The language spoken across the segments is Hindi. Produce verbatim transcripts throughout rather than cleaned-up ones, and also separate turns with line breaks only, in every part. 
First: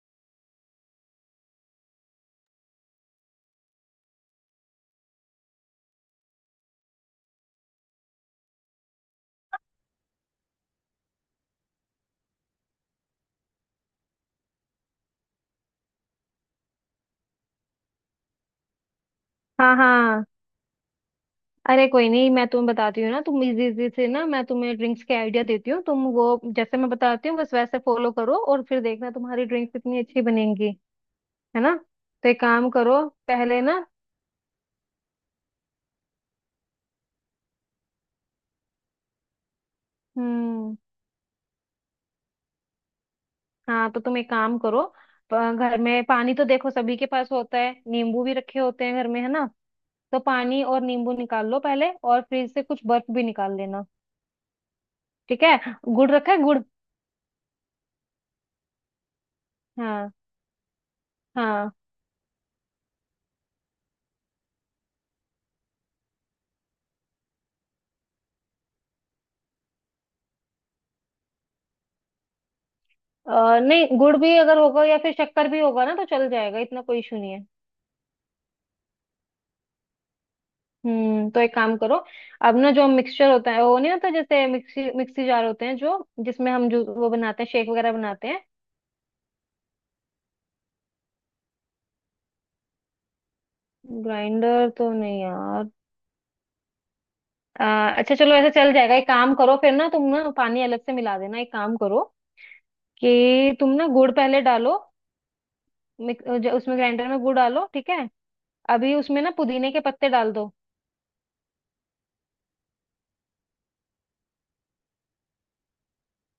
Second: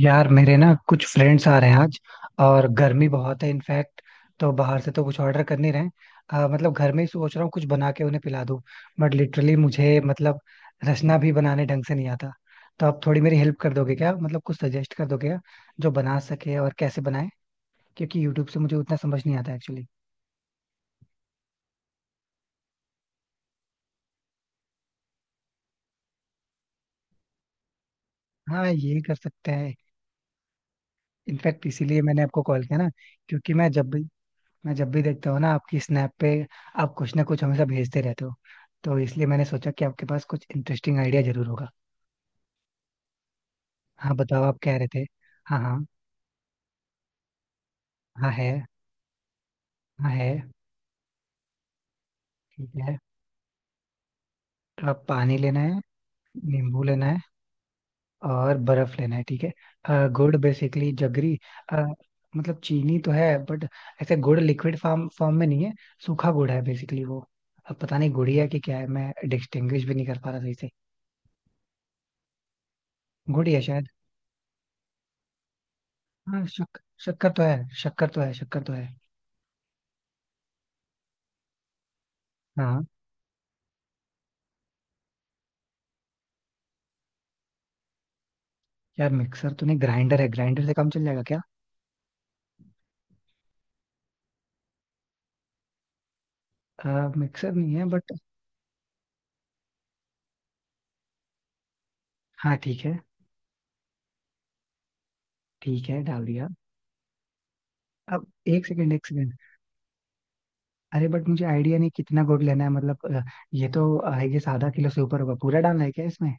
यार मेरे ना कुछ फ्रेंड्स आ रहे हैं आज। और गर्मी बहुत है इनफैक्ट। तो बाहर से तो कुछ ऑर्डर कर नहीं रहे हैं। अ, मतलब घर में ही सोच रहा हूँ कुछ बना के उन्हें पिला दूँ। बट लिटरली मुझे मतलब रसना भी बनाने ढंग से नहीं आता। तो आप थोड़ी मेरी हेल्प कर दोगे क्या? मतलब कुछ सजेस्ट कर दोगे क्या जो बना सके और कैसे बनाए? क्योंकि यूट्यूब से मुझे उतना समझ नहीं आता
हाँ
एक्चुअली।
हाँ। अरे कोई नहीं, मैं तुम्हें बताती हूँ ना, तुम इजी इजी से ना, मैं तुम्हें ड्रिंक्स के आइडिया देती हूँ, तुम वो जैसे मैं बताती हूँ बस वैसे फॉलो करो, और
हाँ,
फिर
ये
देखना
कर
तुम्हारी
सकते
ड्रिंक्स
हैं।
कितनी अच्छी बनेंगी। है
इनफैक्ट
ना?
इसीलिए मैंने
तो एक
आपको कॉल
काम
किया ना।
करो,
क्योंकि
पहले
मैं
ना।
जब भी मैं जब भी देखता हूँ ना आपकी स्नैप पे, आप कुछ ना कुछ हमेशा भेजते रहते हो। तो इसलिए मैंने सोचा कि आपके पास कुछ
हम्म।
इंटरेस्टिंग आइडिया जरूर होगा।
हाँ, तो
हाँ,
तुम एक
बताओ,
काम
आप कह
करो।
रहे थे।
प-
हाँ
घर
हाँ।
में पानी तो देखो सभी के पास होता है, नींबू
हाँ,
भी
है।
रखे होते हैं घर में, है ना?
हाँ,
तो
है।
पानी और नींबू निकाल लो पहले, और फ्रिज से
ठीक
कुछ
है।
बर्फ भी निकाल लेना।
तो आप, पानी
ठीक
लेना
है,
है,
गुड़ रखा है? गुड़।
नींबू लेना है, और बर्फ लेना है, ठीक है। अ,
हाँ
गुड़ बेसिकली जगरी।
हाँ।
अ, मतलब चीनी तो है, बट ऐसे गुड़ लिक्विड फॉर्म फॉर्म में नहीं है। सूखा गुड़ है बेसिकली वो। अब पता नहीं गुड़िया की क्या है, मैं डिस्टिंग्विश भी नहीं कर पा रहा सही से।
अ,
गुड़िया शायद।
नहीं, गुड़ भी अगर होगा या फिर शक्कर भी होगा ना, तो चल
हाँ,
जाएगा,
शक,
इतना कोई इशू
शक्कर
नहीं
तो
है।
है, शक्कर तो है, शक्कर तो है।
हम्म, तो एक काम करो। अब ना,
हाँ।
जो मिक्सचर होता है वो नहीं होता, जैसे मिक्सी मिक्सी जार होते हैं जो, जिसमें हम जो वो बनाते हैं, शेक वगैरह बनाते हैं।
यार मिक्सर तो नहीं, ग्राइंडर है, ग्राइंडर से काम चल जाएगा क्या?
ग्राइंडर तो नहीं यार।
आ, मिक्सर
अ,
नहीं है बट।
अच्छा चलो, ऐसा चल जाएगा, एक काम करो फिर ना, तुम ना पानी अलग से मिला देना। एक काम करो
हाँ, ठीक है।
कि तुम ना गुड़ पहले डालो।
ठीक है,
मिक-
डाल दिया।
ज- उसमें ग्राइंडर में गुड़ डालो, ठीक है?
अब एक सेकंड,
अभी
एक
उसमें ना
सेकंड।
पुदीने के पत्ते डाल दो।
अरे बट मुझे आइडिया नहीं कितना गुड़ लेना है, मतलब अ, ये तो आई गेस आधा किलो से ऊपर होगा, पूरा डालना है क्या इसमें?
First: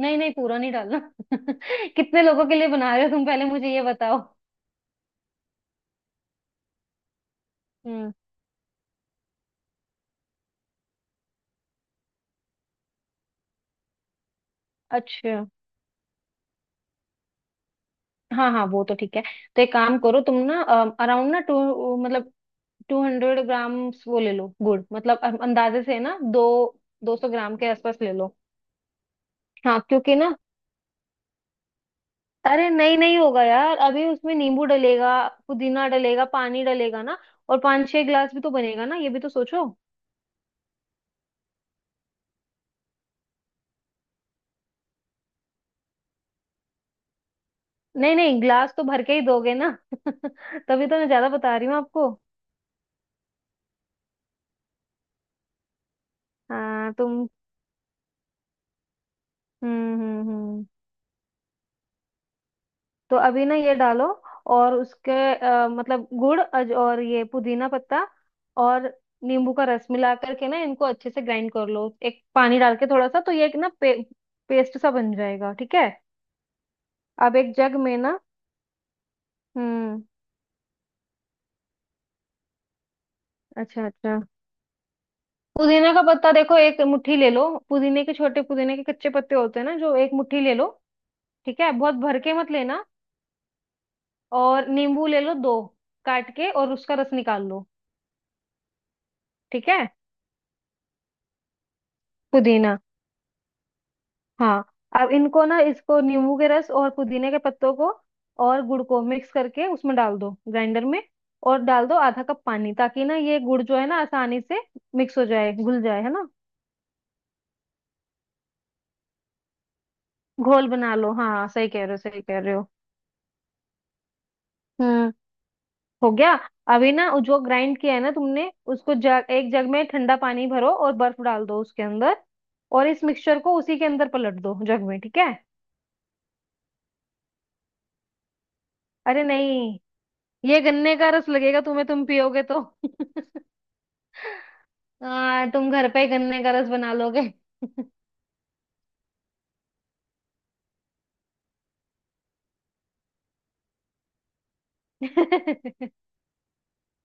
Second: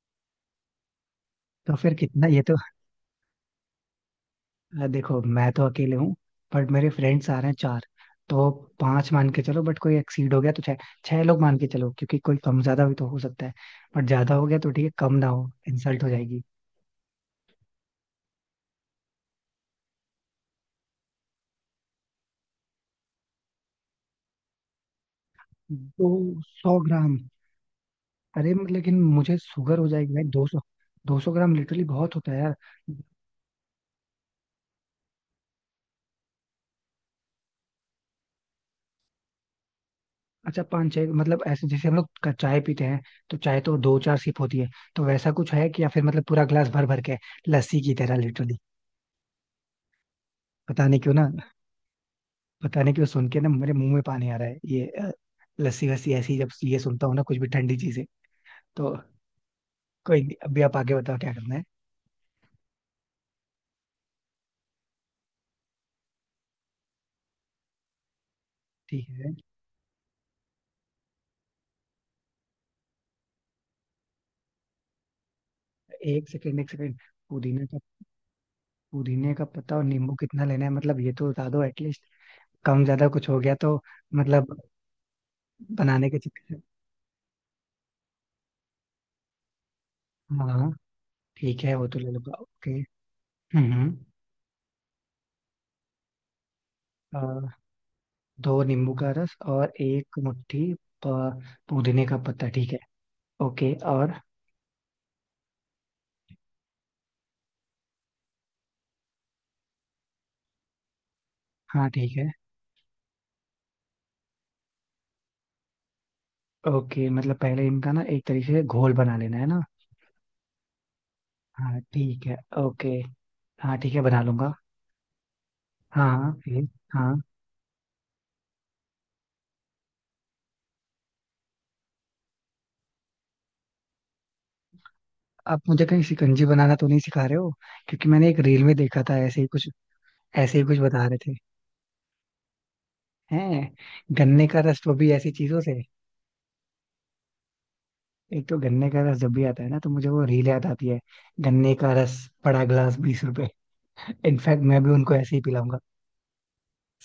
नहीं नहीं, पूरा नहीं डालना
तो फिर
कितने
कितना ये
लोगों के
तो।
लिए बना रहे हो तुम, पहले मुझे ये बताओ।
अ, देखो मैं तो अकेले हूँ, बट मेरे फ्रेंड्स आ रहे हैं चार।
हम्म।
तो पांच मान के चलो, बट कोई एक्सीड हो गया तो छह। छह लोग मान के चलो, क्योंकि कोई कम ज्यादा भी तो हो सकता है। बट ज्यादा हो गया तो ठीक है, कम ना
अच्छा,
हो, इंसल्ट हो जाएगी।
हाँ हाँ, वो तो ठीक है। तो एक काम करो तुम ना, अराउंड ना टू मतलब टू हंड्रेड ग्राम्स वो ले लो गुड़, मतलब अ- अंदाजे से
दो
ना, दो,
सौ
दो
ग्राम
सौ ग्राम के आसपास ले लो।
अरे म- लेकिन मुझे
हाँ
शुगर हो जाएगी
क्योंकि
भाई,
ना,
दो सौ। दो सौ ग्राम लिटरली बहुत होता है यार।
अरे नहीं नहीं होगा यार, अभी उसमें नींबू डलेगा, पुदीना डलेगा, पानी डलेगा ना, और पांच छह गिलास भी तो बनेगा ना, ये भी तो सोचो।
अच्छा, पाँच छः? मतलब ऐसे जैसे हम लोग क- चाय पीते हैं, तो चाय तो दो चार सिप होती है, तो वैसा कुछ है? कि या फिर मतलब पूरा ग्लास भर भर के है? लस्सी की
नहीं
तरह
नहीं,
लिटरली।
गिलास तो भर के ही दोगे ना
पता
तभी तो
नहीं
मैं
क्यों ना।
ज्यादा बता रही हूँ आपको।
पता नहीं क्यों सुन के ना मेरे मुंह में पानी आ रहा है ये अ, लस्सी वस्सी, ऐसी जब ये
हाँ
सुनता हूँ ना
तुम।
कुछ भी ठंडी चीजें। तो
हम्म
कोई
हम्म
नहीं, अभी
हम्म।
आप आगे बताओ क्या करना है।
तो अभी ना ये डालो, और उसके अ, मतलब गुड़ अज और ये पुदीना पत्ता और
ठीक है।
नींबू का रस मिला करके ना, इनको अच्छे से ग्राइंड कर लो, एक पानी डाल के थोड़ा सा, तो ये एक ना पे, पेस्ट सा बन जाएगा, ठीक है?
एक सेकेंड, एक सेकेंड।
अब एक
पुदीना
जग
का
में ना।
पुदीने का पत्ता और
हम्म।
नींबू कितना लेना है? मतलब ये तो बता दो एटलीस्ट। कम ज्यादा कुछ हो गया तो।
अच्छा अच्छा,
मतलब
पुदीना का
बनाने के
पत्ता देखो
चक्कर
एक मुट्ठी ले लो, पुदीने के छोटे पुदीने के कच्चे पत्ते होते हैं ना, जो एक मुट्ठी
में-
ले लो।
हाँ,
ठीक
ठीक
है,
है, वो
बहुत
तो ले
भर
लूंगा,
के मत
ओके।
लेना।
हम्म हम्म।
और नींबू ले लो दो, काट के, और उसका रस
अ,
निकाल लो।
दो नींबू का रस
ठीक
और
है,
एक मुट्ठी प- पुदीने का पत्ता, ठीक
पुदीना।
है। ओके, और?
हाँ, अब इनको ना, इसको नींबू के रस और पुदीने के पत्तों को और गुड़ को मिक्स करके उसमें डाल दो ग्राइंडर में, और डाल
हाँ,
दो
ठीक
आधा
है,
कप पानी, ताकि ना ये गुड़ जो है ना आसानी से मिक्स हो जाए, घुल जाए, है ना?
ओके। मतलब पहले इनका ना एक तरीके से घोल बना लेना है ना।
घोल बना लो, हाँ सही
हाँ,
कह रहे हो, सही
ठीक है।
कह रहे हो।
ओके। हाँ, ठीक है, बना लूंगा।
हम्म,
हाँ
हो
हाँ,
गया।
फिर?
अभी ना
हाँ,
जो ग्राइंड किया है ना तुमने, उसको जग, एक जग में ठंडा पानी भरो, और बर्फ डाल दो उसके अंदर, और इस मिक्सचर को उसी के अंदर पलट दो जग में, ठीक है?
आप मुझे कहीं शिकंजी बनाना तो नहीं सिखा रहे हो? क्योंकि मैंने एक रील में देखा था
अरे
ऐसे ही कुछ
नहीं,
ऐसे
ये
ही कुछ
गन्ने
बता
का
रहे
रस
थे।
लगेगा तुम्हें तुम पियोगे तो
हैं? गन्ने का रस, वो भी ऐसी
हाँ,
चीजों
तुम
से?
घर पे ही गन्ने का रस बना लोगे
एक तो गन्ने का रस जब भी आता है ना, तो मुझे वो रील याद आती है। गन्ने का रस, बड़ा ग्लास, बीस रुपए। इनफैक्ट मैं भी उनको ऐसे ही पिलाऊंगा,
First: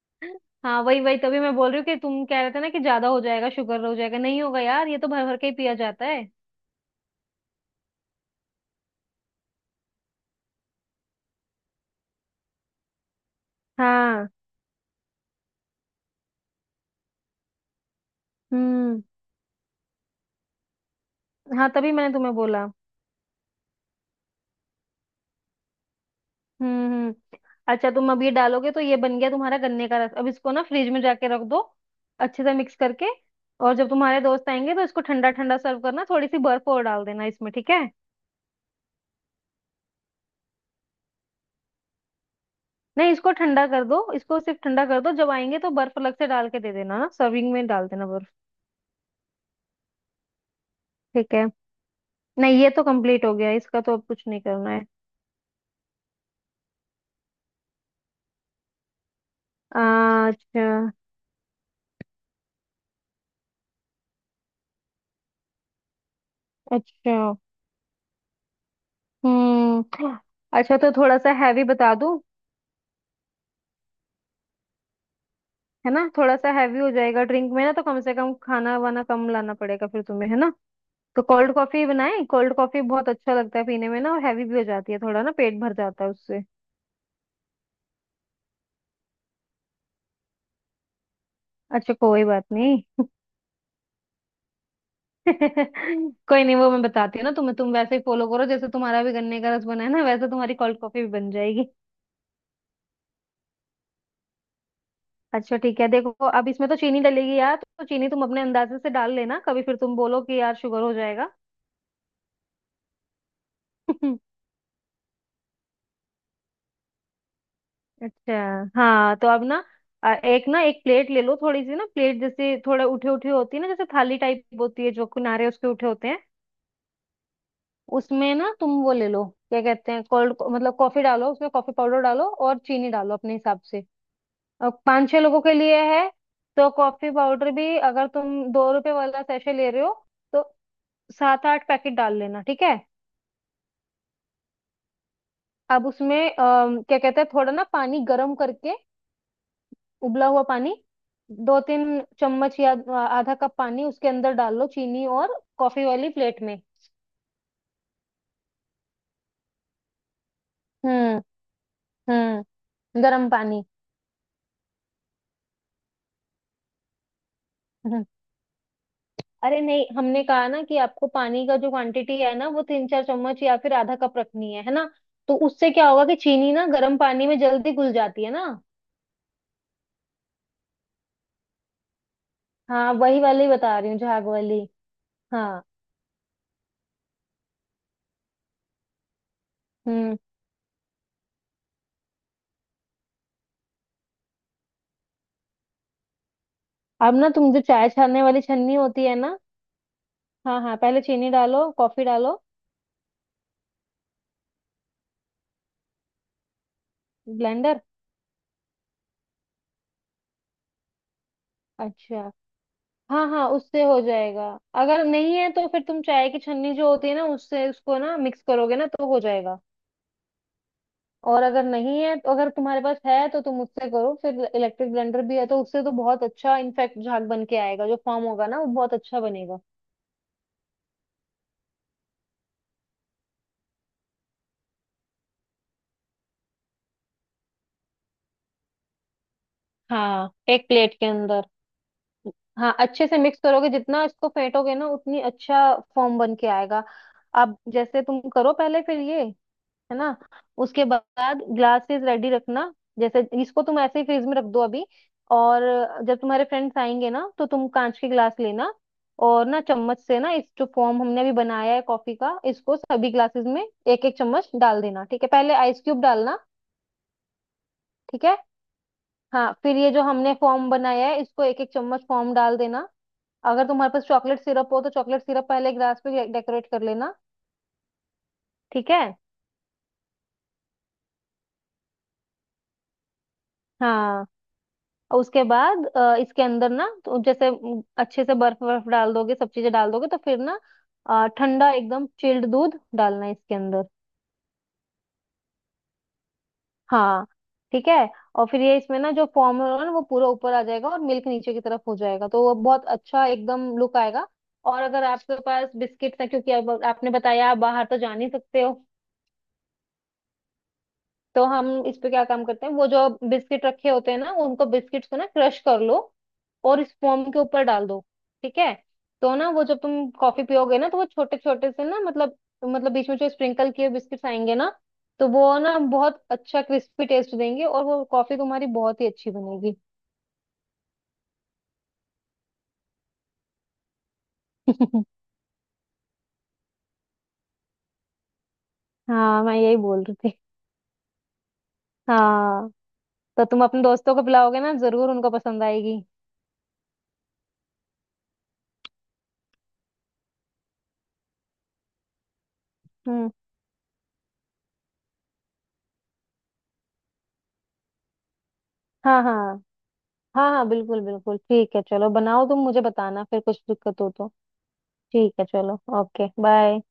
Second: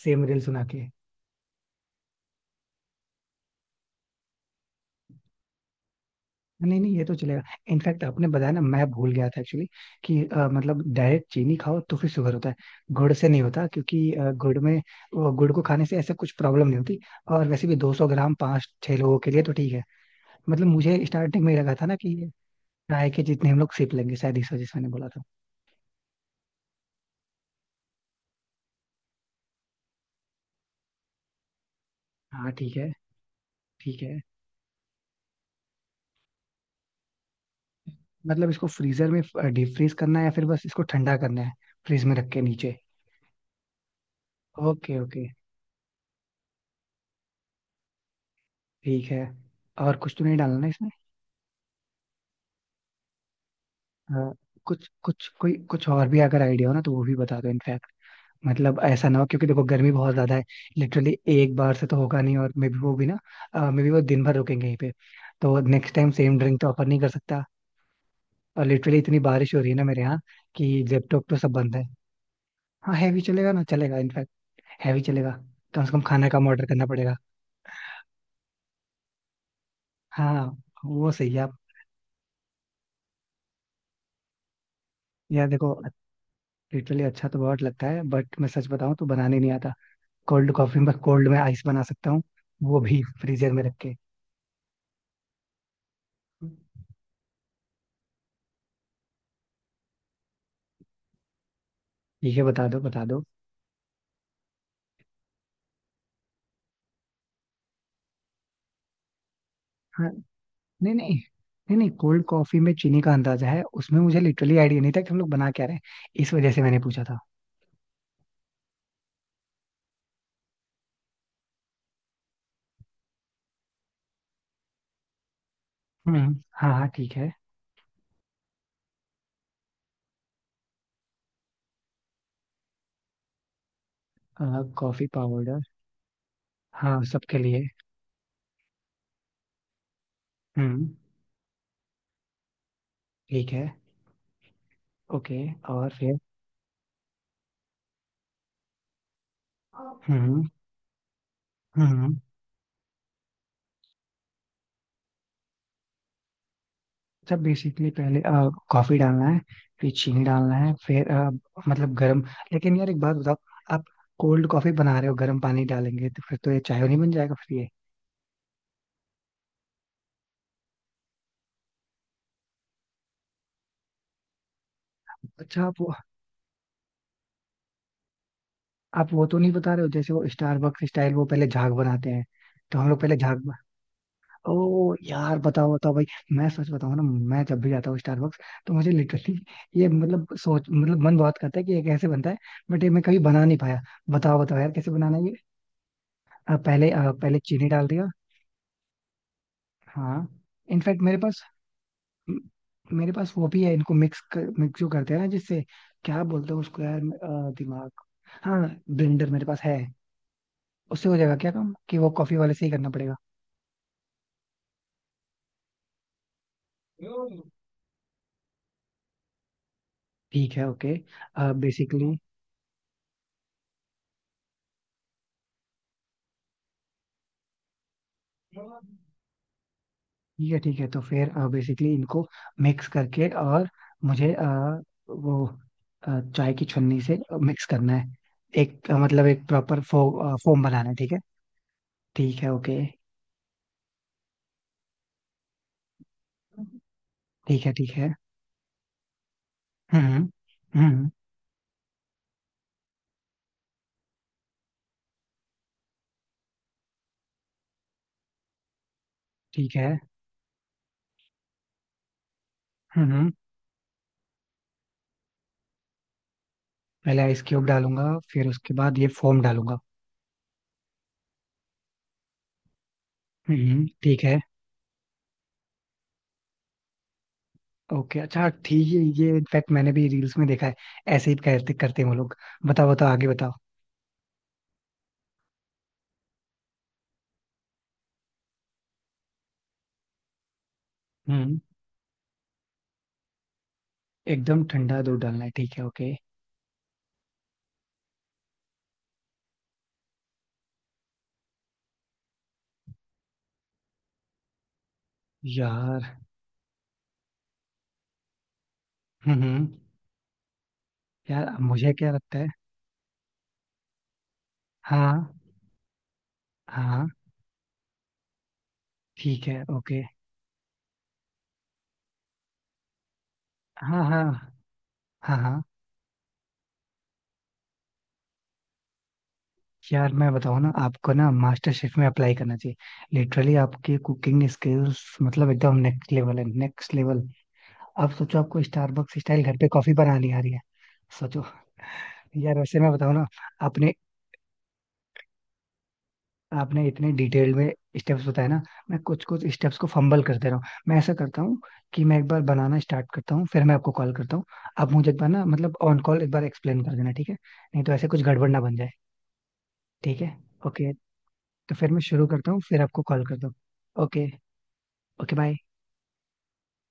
सेम रील सुना
हाँ
के।
वही वही, तभी मैं बोल रही हूँ कि तुम कह रहे थे ना कि ज्यादा हो जाएगा, शुगर हो जाएगा, नहीं होगा यार, ये तो भर भर के ही पिया जाता है।
नहीं नहीं, ये तो चलेगा। इनफैक्ट आपने बताया ना, मैं भूल गया था एक्चुअली कि अ, मतलब डायरेक्ट चीनी खाओ तो फिर शुगर होता है। गुड़ से नहीं होता, क्योंकि
हाँ।
अ, गुड़ में, वो गुड़ को खाने से ऐसे कुछ प्रॉब्लम नहीं होती। और वैसे भी दो सौ ग्राम पाँच छह
हम्म।
लोगों के लिए तो ठीक है। मतलब मुझे स्टार्टिंग में ही
हाँ
लगा था
तभी
ना
मैंने
कि
तुम्हें बोला।
ट्राई के जितने हम लोग सिप लेंगे, शायद इस वजह से मैंने बोला था।
हम्म हम्म। अच्छा तुम अब ये डालोगे तो ये बन गया तुम्हारा गन्ने का रस, अब इसको ना फ्रिज में जाके रख दो अच्छे
हाँ,
से मिक्स
ठीक है,
करके, और जब
ठीक है।
तुम्हारे दोस्त आएंगे तो इसको ठंडा ठंडा सर्व करना, थोड़ी सी बर्फ और डाल देना इसमें, ठीक है?
मतलब इसको फ्रीजर में डीप फ्रीज करना है, या फिर बस इसको ठंडा करना है, फ्रीज में रख के नीचे?
नहीं, इसको ठंडा कर दो, इसको सिर्फ ठंडा
ओके,
कर दो,
ओके,
जब आएंगे तो बर्फ अलग से डाल के दे देना ना, सर्विंग में डाल देना बर्फ।
ठीक है। और कुछ तो नहीं डालना ना इसमें?
ठीक है, नहीं ये तो कंप्लीट हो गया, इसका तो अब कुछ
हाँ,
नहीं करना है।
कुछ कुछ कोई कुछ और भी अगर आइडिया हो ना, तो वो भी बता दो इनफैक्ट। मतलब ऐसा ना हो, क्योंकि देखो गर्मी बहुत ज्यादा है।
अच्छा
लिटरली एक बार से तो होगा नहीं, और मे बी वो भी ना मे बी वो दिन भर रुकेंगे यहीं पे। तो नेक्स्ट टाइम सेम ड्रिंक तो ऑफर नहीं कर
अच्छा।
सकता। और लिटरली इतनी बारिश हो रही है ना मेरे
हम्म।
यहाँ,
अच्छा,
कि
तो थोड़ा
जेपटॉप
सा
तो सब
हैवी
बंद है।
बता दूं?
हाँ, हैवी चलेगा ना, चलेगा इनफैक्ट। हैवी चलेगा। तो कम से
है
कम
ना,
खाना
थोड़ा
कम
सा
ऑर्डर
हैवी
करना
हो
पड़ेगा।
जाएगा ड्रिंक में ना, तो कम से कम खाना वाना कम लाना पड़ेगा फिर तुम्हें, है
हाँ,
ना?
वो
तो
सही है
कोल्ड
आप।
कॉफी बनाएं? कोल्ड कॉफी बहुत अच्छा लगता है पीने में ना, और हैवी भी हो जाती है थोड़ा, ना
यार
पेट भर
देखो,
जाता है उससे।
लिटरली अच्छा तो बहुत लगता है, बट मैं सच बताऊं तो बनाने नहीं आता। कोल्ड कॉफी में, कोल्ड में आइस बना
अच्छा
सकता हूँ,
कोई बात
वो
नहीं
भी फ्रीजर में रख के।
कोई नहीं, वो मैं बताती हूँ ना तुम्हें, तुम वैसे ही फॉलो करो जैसे तुम्हारा भी गन्ने का रस बना है ना, वैसे तुम्हारी कोल्ड कॉफी भी बन जाएगी।
ठीक है, बता दो, बता दो।
अच्छा ठीक है देखो, अब इसमें तो चीनी डलेगी यार, तो चीनी तुम अपने अंदाजे से डाल लेना, कभी फिर तुम
हाँ।
बोलो कि यार शुगर हो
नहीं नहीं।
जाएगा
नहीं नहीं, कोल्ड कॉफी में चीनी का अंदाजा है, उसमें मुझे लिटरली आइडिया नहीं था कि हम लोग बना क्या रहे हैं। इस वजह से मैंने पूछा था।
अच्छा हाँ, तो अब ना अ, एक ना एक प्लेट ले लो थोड़ी सी ना, प्लेट जैसे थोड़े उठे उठे होती है ना, जैसे थाली टाइप होती है, जो किनारे उसके उठे होते हैं।
हम्म, हाँ हाँ, ठीक है।
उसमें ना तुम वो ले लो, क्या कहते हैं, कोल्ड मतलब कॉफी डालो, उसमें कॉफी पाउडर डालो और चीनी डालो अपने हिसाब से।
अ,
अब
कॉफी
पाँच छह लोगों के
पाउडर?
लिए है, तो
हाँ,
कॉफी
सबके
पाउडर भी
लिए।
अगर तुम दो रुपए वाला सैशे ले रहे हो, तो
हम्म।
सात आठ पैकेट डाल लेना, ठीक है?
ठीक है, ओके।
अब
और फिर?
उसमें अम, क्या कहते हैं, थोड़ा ना पानी गर्म करके, उबला हुआ
हम्म
पानी, दो तीन
हम्म।
चम्मच या आ- आधा कप पानी उसके अंदर डाल लो, चीनी और कॉफी वाली प्लेट में।
सब बेसिकली पहले अ, कॉफी डालना है, फिर चीनी डालना है, फिर
हम्म
अ, मतलब गरम।
हम्म।
लेकिन यार एक बात
गर्म
बताओ,
पानी।
आप कोल्ड कॉफी बना रहे हो, गर्म पानी डालेंगे तो फिर तो ये चाय नहीं बन जाएगा फिर ये?
अरे नहीं, हमने कहा ना कि आपको पानी का जो क्वांटिटी है ना, वो तीन चार चम्मच या फिर आधा कप रखनी है है ना? तो
अच्छा,
उससे
आप
क्या
वो
होगा कि चीनी ना गर्म पानी में जल्दी घुल जाती है ना।
आप वो तो नहीं बता रहे हो जैसे वो स्टारबक्स स्टाइल, वो पहले झाग बनाते हैं? तो हम
हाँ
लोग पहले
वही
झाग
वाली
ब-
बता रही हूँ, झाग वाली।
ओ यार,
हाँ।
बताओ बताओ भाई। मैं सच बताऊं ना, मैं जब भी जाता हूँ स्टारबक्स तो मुझे लिटरली ये
हम्म,
मतलब सोच, मतलब मन बहुत करता है कि ये कैसे बनता है। बट ये मैं कभी बना नहीं पाया। बताओ बताओ यार, कैसे बनाना है। अ, पहले अ,
अब ना
पहले
तुम जो
चीनी डाल
चाय
दिया?
छानने वाली छन्नी होती है ना,
हाँ,
हाँ हाँ, पहले
इनफैक्ट मेरे
चीनी
पास
डालो, कॉफी डालो।
म- मेरे पास वो भी है, इनको मिक्स कर, मिक्स जो करते हैं ना, जिससे, क्या बोलते हैं उसको यार, अ,
ब्लेंडर।
दिमाग। हाँ, ब्लेंडर मेरे पास है। उससे हो जाएगा क्या काम कि वो
अच्छा,
कॉफी वाले से ही करना पड़ेगा?
हाँ हाँ उससे हो जाएगा। अगर नहीं है तो फिर तुम चाय की छन्नी जो होती है ना उससे, उसको ना मिक्स करोगे ना तो हो जाएगा।
ठीक है, ओके।
और अगर नहीं
बेसिकली
है तो, अगर तुम्हारे पास है तो तुम उससे करो, फिर इलेक्ट्रिक ब्लेंडर भी है तो उससे तो बहुत अच्छा इनफेक्ट झाग बन के आएगा, जो फॉर्म होगा ना वो
ठीक
बहुत अच्छा बनेगा।
है, ठीक है, तो फिर बेसिकली इनको मिक्स करके, और मुझे अ, वो अ, चाय की छन्नी से मिक्स करना है, एक अ, मतलब एक प्रॉपर
हाँ,
फो, फॉर्म
एक
बनाना
प्लेट
है,
के
ठीक है।
अंदर।
ठीक है,
हाँ,
ओके,
अच्छे से मिक्स करोगे, जितना इसको फेंटोगे ना उतनी अच्छा फॉर्म बन के आएगा। अब
ठीक है, ठीक
जैसे
है।
तुम करो पहले फिर ये, है ना?
हम्म
उसके
हम्म,
बाद ग्लासेस रेडी रखना। जैसे इसको तुम ऐसे ही फ्रिज में रख दो अभी, और जब तुम्हारे फ्रेंड्स आएंगे ना, तो तुम कांच के ग्लास लेना, और ना
ठीक है,
चम्मच से ना इस जो फॉर्म हमने अभी बनाया है कॉफी का, इसको सभी
हम्म,
ग्लासेस में एक एक चम्मच डाल देना, ठीक है? पहले आइस क्यूब डालना।
पहले आइस क्यूब डालूंगा,
ठीक है।
फिर उसके बाद ये फोम
हाँ, फिर
डालूंगा।
ये जो हमने फॉर्म बनाया है इसको एक एक चम्मच फॉर्म डाल देना, अगर
हम्म,
तुम्हारे पास
ठीक है,
चॉकलेट सिरप हो तो चॉकलेट सिरप पहले ग्लास पे डेकोरेट कर लेना।
ओके, अच्छा
ठीक
ठीक है,
है।
ये इनफैक्ट मैंने भी रील्स में देखा है, ऐसे ही करते करते हैं वो लोग। बताओ बताओ, आगे बताओ।
हाँ, और उसके बाद अ, इसके अंदर ना तो जैसे म, अच्छे से बर्फ बर्फ डाल दोगे, सब चीजें डाल दोगे तो फिर ना अ,
हम्म,
ठंडा एकदम चिल्ड दूध डालना है इसके अंदर।
एकदम ठंडा दूध डालना है, ठीक है, ओके।
हाँ ठीक है। और फिर ये इसमें ना जो फॉर्म होगा ना वो पूरा ऊपर आ जाएगा और मिल्क नीचे की तरफ हो जाएगा, तो वो बहुत अच्छा एकदम लुक आएगा। और अगर आपके पास
यार,
बिस्किट्स हैं, क्योंकि आप, आपने बताया आप बाहर तो जा नहीं सकते हो,
हम्म,
तो
यार
हम
मुझे
इस पे
क्या
क्या
लगता
काम
है?
करते हैं, वो जो बिस्किट रखे होते हैं ना, उनको बिस्किट्स
हाँ
को ना क्रश कर लो और इस
हाँ,
फोम के ऊपर डाल दो, ठीक है? तो
ठीक
ना
है,
वो जब
ओके।
तुम कॉफी पियोगे ना, तो वो छोटे छोटे से ना मतलब, मतलब बीच में जो स्प्रिंकल किए
हाँ हाँ
बिस्किट्स आएंगे ना, तो
हाँ
वो
हाँ।
ना बहुत अच्छा क्रिस्पी टेस्ट देंगे, और वो कॉफी तुम्हारी बहुत ही अच्छी बनेगी।
यार मैं बताऊँ ना आपको, ना मास्टर शेफ में अप्लाई करना चाहिए। लिटरली आपकी कुकिंग स्किल्स मतलब एकदम नेक्स्ट लेवल है, नेक्स्ट लेवल। आप सोचो, आपको स्टारबक्स स्टाइल
हाँ मैं
घर पे
यही
कॉफी
बोल रही
बनानी
थी।
आ रही है। सोचो। यार
हाँ,
वैसे मैं बताऊँ ना,
तो तुम अपने
आपने
दोस्तों को पिलाओगे ना, जरूर उनको पसंद आएगी।
आपने इतने डिटेल में स्टेप्स बताए ना। मैं कुछ कुछ स्टेप्स को फंबल कर दे रहा हूँ। मैं ऐसा करता हूँ कि मैं एक बार बनाना स्टार्ट
हम्म।
करता हूँ, फिर मैं आपको कॉल करता हूँ। आप मुझे एक बार ना, मतलब ऑन कॉल एक बार एक्सप्लेन कर देना, ठीक है? नहीं तो ऐसे कुछ गड़बड़ ना बन जाए।
हाँ हाँ।
ठीक है,
हाँ हाँ
ओके।
बिल्कुल बिल्कुल,
तो
ठीक है
फिर मैं
चलो
शुरू
बनाओ,
करता
तुम
हूँ, फिर
मुझे
आपको
बताना
कॉल
फिर
करता हूँ।
कुछ दिक्कत हो
ओके।
तो। ठीक
ओके,
है
बाय।
चलो, ओके बाय।